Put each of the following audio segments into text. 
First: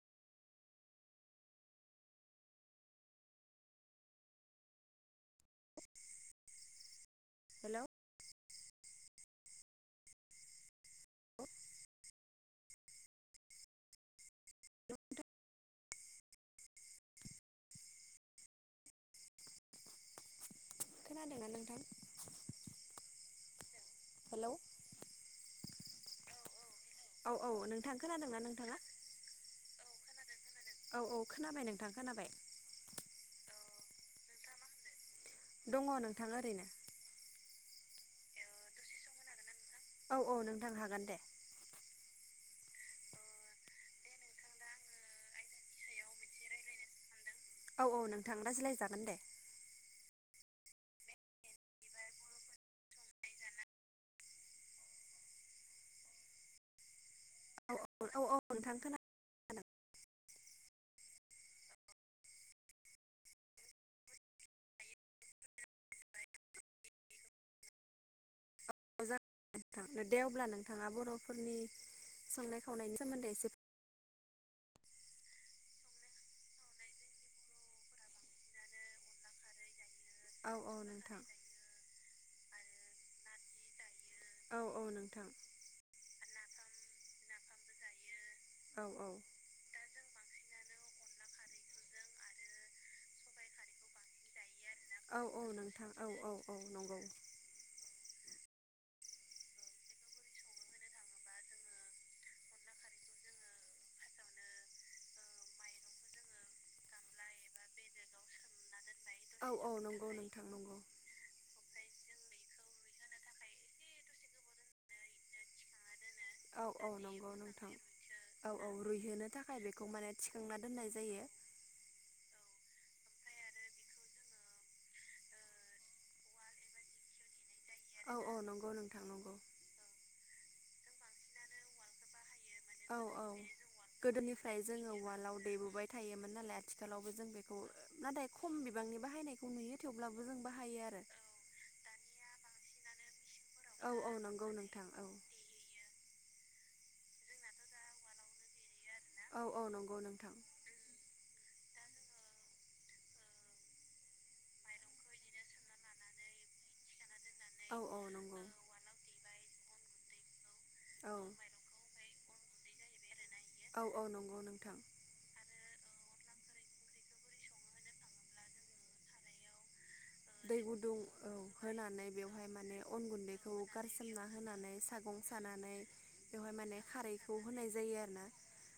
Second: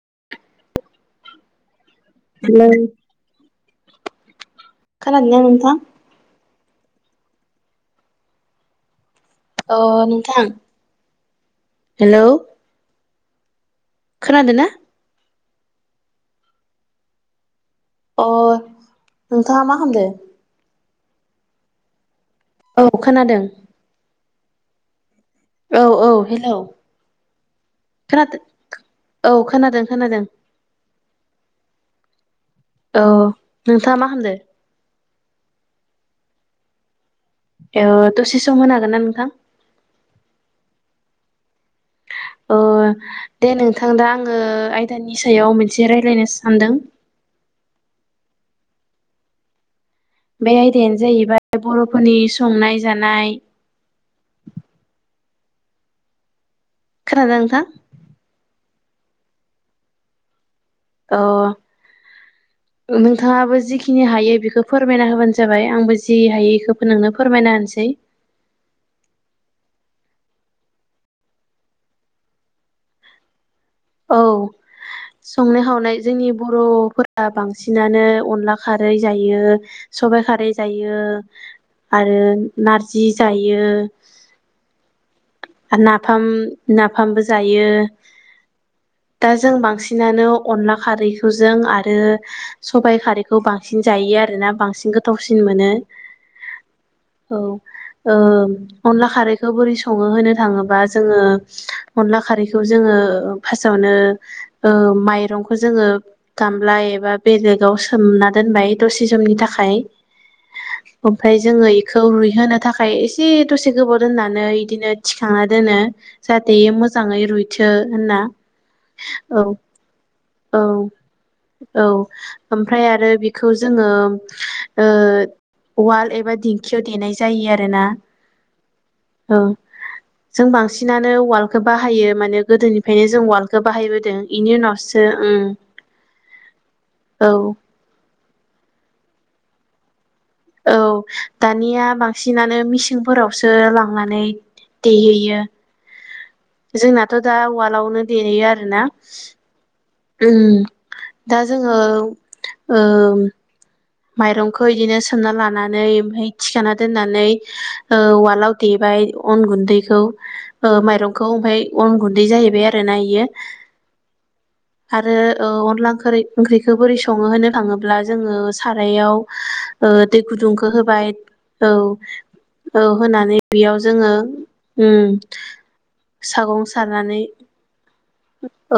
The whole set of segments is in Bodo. [unintelligible] खोनादों ना नोंथां हेलौ अ नोंथां हेलौ खोनादों ना अ नोंथाङा मा खामदों खोनादोंना नोंथां औ खोनादों हेलौ औ औ हेलौ औ औ नोंथां खोनादों खोनादोंना नोंथाङा औ खोनादों खोनादों। औ औ खोनाबाय नोंथां खोनाबाय औ नोंथाङा मा खामदो? दङ नोंथां ओरैनो एउ दसे सम होनो हागोनना नोंथां? औ औ नोंथां हागोन दे ओ दे नोंथां दा आङो आयदानि सायाव मोनसे रायलायनो सानदों। [inaudible] औ औ नोंथां रायज्लायजागोन दे। बे आयदायानो जायैबाय बर'फोरनि संनाय जानाय खोनादों नोंथां औ औ औ औ नोंथां खोनादों औ नोंथाङाबो जिखिनि हायो बेखौ फोरमायना होबानो जाबाय आंबो जि हायो बेखौ नोंनो फोरमायना होनोसै [inaudible] [unintelligible] थां दे अब्ला नोंथाङा बर'फोरनि संनाय खावनायनि सोमोन्दै एसे औ संनाय खावनाय जोंनि बर'फोरा बांसिनानो अनला खारै जायो। सबाइ खारै औ औ जायो नोंथां आरो नारजि जायो‌। औ औ नों नाफामबो जायो। औ औ दा जों बांसिनानो अनला खारैखौ जों आरो सबाय खारैखौ बांसिन जा जायो आरोना बांसिन औ गोथावसिन औ मोनो नोंथां औ औ नंगौ गामला औ ओ अनला खारैखौ बोरै सङो होनो थाङोबा जोङो अनला खारैखौ जोङो फास सावनो ओ माइरंखौ जोङो गामला एबा बेलेगाव सोमना दोनबाय दसे समनि औ थाखाय औ नंगौ नोंथां नंगौ ओमफ्राय जोङो इ खौ रुइहोनो थाखाय एसे दसे गोबाव दोननानै बिदिनो थिखांना दोनो। जाहाथे औ औ मोजाङै नंगौ नोंथां रुइथो होनना औ औ रुइहोनो औ थाखाय बेखौ माने औ थिखांना दोननाय जायो। औ ओमफ्राय आरो बिखौ जोङो ओ उवाल एबा दिंखियाव देनाय जायो आरो औ औ नंगौ नोंथां नंगौ। जों बांसिनानो उवालखौ बाहायो माने औ गोदोनिफ्रायनो जों औ उवाल गोदोनिफ्राय जोङो उालाव दैबोबाय थायोमोन नालाय आथिखालावबो जों औ बेखौ नाथाय खम बिबांनि बाहायनायखौ नुयो थेव औ दानिया बांसिनानो मिसिंफोराव सो औ औ लांनानै नंगौ नोंथां औ देहैयो। जोंनाथ' दा उवालआवनो देहैयो आरोना। औ औ नंगौ नोंथां उम दा जोङो ओ माइरंखौ इदिनो सोमना लानानै ओमफ्राय थिखाना दोननानै औ औ नंगौ उवालाव देबाय अन गुन्दैखौ औ माइरंखौ ओमफ्राय अन गुन्दै जाहैबाय आरोना बियो औ औ नंगौ नोंथां आरो औ अनला ओं ओंख्रिखौ बोरै संङो होननो थाङोब्ला जोङो सारायाव ओ दै गुदुंखौ गुदुं होबाय औ होनानै बेवहाय माने औ अन होनानै गुन्दैखौ बेयाव जोङो गारसोमना होनानै। उम सागं सानानै बेवहाय सागं माने सारनानै खारैखौ होनाय जायो आरो ना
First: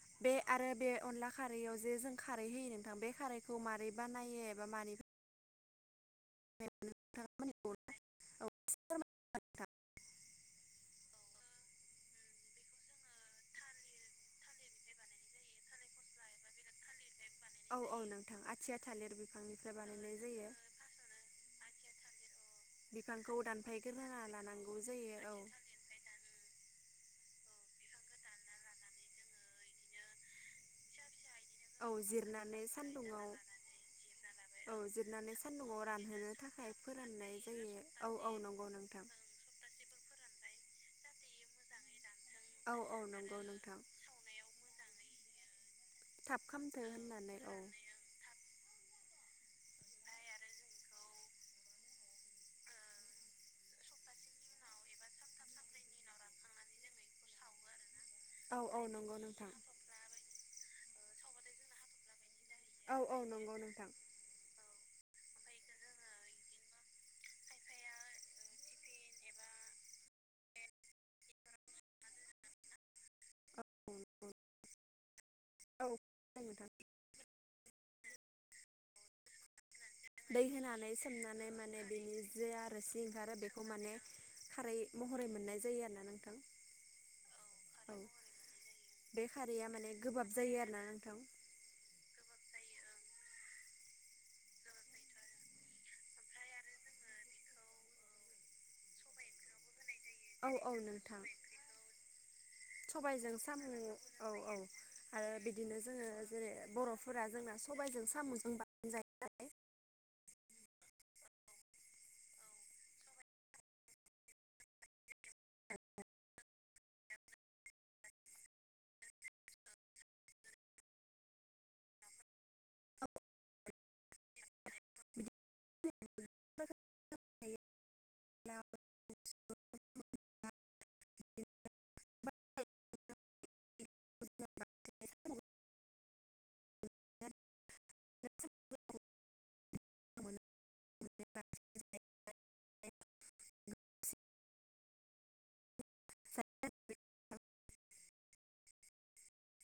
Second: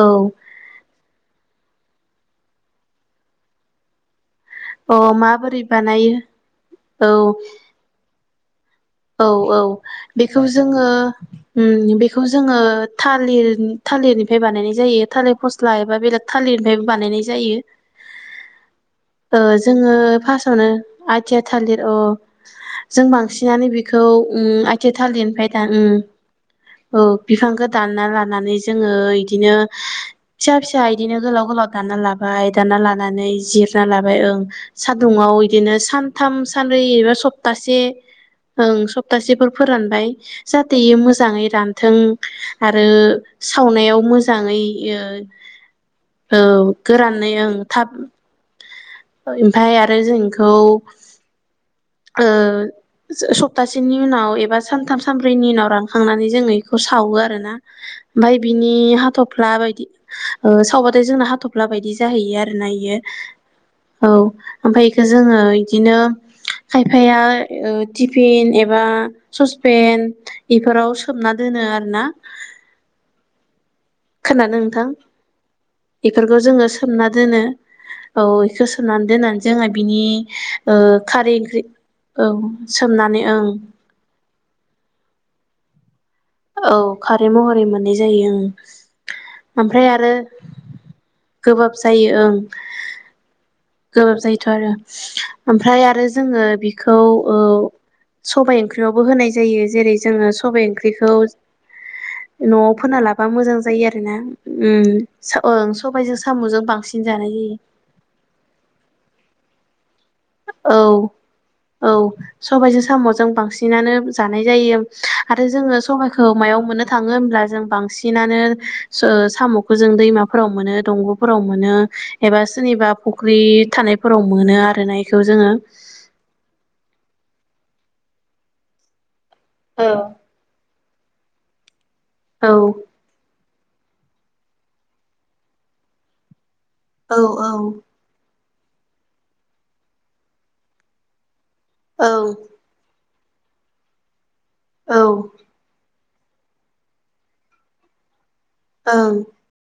औ बे आरो बे अनला खारैआव जे जों खारै होयो नोंथां बे खारैखौ मारै बानायो। एबा अ मानिफ्राय माबोरै बानायो औ। नोंथाङा मिथिगौ ना औ एसे औ औ फोरमायना हो नोंथां बेखौ जोङो उम बेखौ जोङो थालिर थालिरनिफ्राय बानायनाय जायो थालिर फस्ला एबा बेलेग थालिरनिफ्राय बानायनाय जायो। औ औ नोंथां आथिया थालिर ओ बिफांनिफ्राय जोङो बानायनाय जायो फार्सावनो आथिया थालिर ओ बिफांखौ दानफायग्रो खौ आथिया थालिरनिफ्राय दा औ बिफांखौ दानना लानानै जोङो इदिनो फिसा फिसा इदिनो गोलाव गलाव औ दानना लाबाय जिरनानै दानना लानानै सान्दुङाव जिरना लाबाय ओं औ सान्दुुंयाव जिरनानै इदिनो सान्दुङाव रानहोनो सानथाम। थाखाय सानब्रै एबा फोराननाय जायो सप्तासे औ औ नंगौ ओं नोंथां। सप्तासेफोर फोरानबाय। जाहाथे इयो मोजाङै रानथों औ आरो औ नंगौ नोंथां सावनायाव मोजाङै। औ थाब खामथो गोरानै होननानै ओं औ थाब ओमफाय आरो जों इखौ। सप्तासेनि उनाव एबा सानथाम सानब्रैनि उनाव रांखांनानै। जों बेखौ सावो आरोना ओमफ्राय औ बिनि औ नंगौ हाथफ्ला नोंथां। बायदि ओ साव जोंना हाथफ्ला बायदि जाहैयो आरोना इयो औ औ नंगौ नोंथां औ आमफाय इखौ। जोङो बिदिनो। खायफाया टिफिन एबा ससपेन इफोराव सो सोमना दोनो आरो ना खोनादों नोंथां। औ बेफोरखौ जोङो नोंथां सोमना दोनो औ बेखौ सोमनानै दोननानै जोंङो। दै होनानै सोमनानै माने बेनि औ जे आरो रोसि सोमनानै ओंखारो ओं बेखौ माने। [inaudible] औ खारै महरै औ मोननाय जायो ओं बे खारैया माने ओमफ्राय आरो। गोबाब जायो आरोना नोंथां गोबाब जायो ओं। गोबाब जायोथ' आरो ओमफ्राय आरो जोङो बिखौ ओ सबाइ ओंख्रियावबो होनाय जायो जेरै जोङो औ सबाइ औ ओंख्रिखौ। नोंथां न'आव फोना लाबा सबायजों मोजां साम' जायो आरोना औ औ उ आरो ओं बिदिनो जोङो सबायजों जेरै साम'जों बांसिन। बरफोरा जानाय जोंना जायो सबायजों साम'जों बांसिन जायो नालाय। औ। औ सबाइजों साम' जों बांसिनानो जानाय जायो आरो जोङो सबाइखौ मायाव। मोननो थाङो होब्ला जों बांसिनानो साम'खौ जों दैमाफोराव मोनो दंग'फोराव मोनो। एबा सोरनिबा फख्रि थानायफोराव मोनो आरो ना। खौ जोङो। औ। औ। औ औ। औ। औ। नालाय ओं।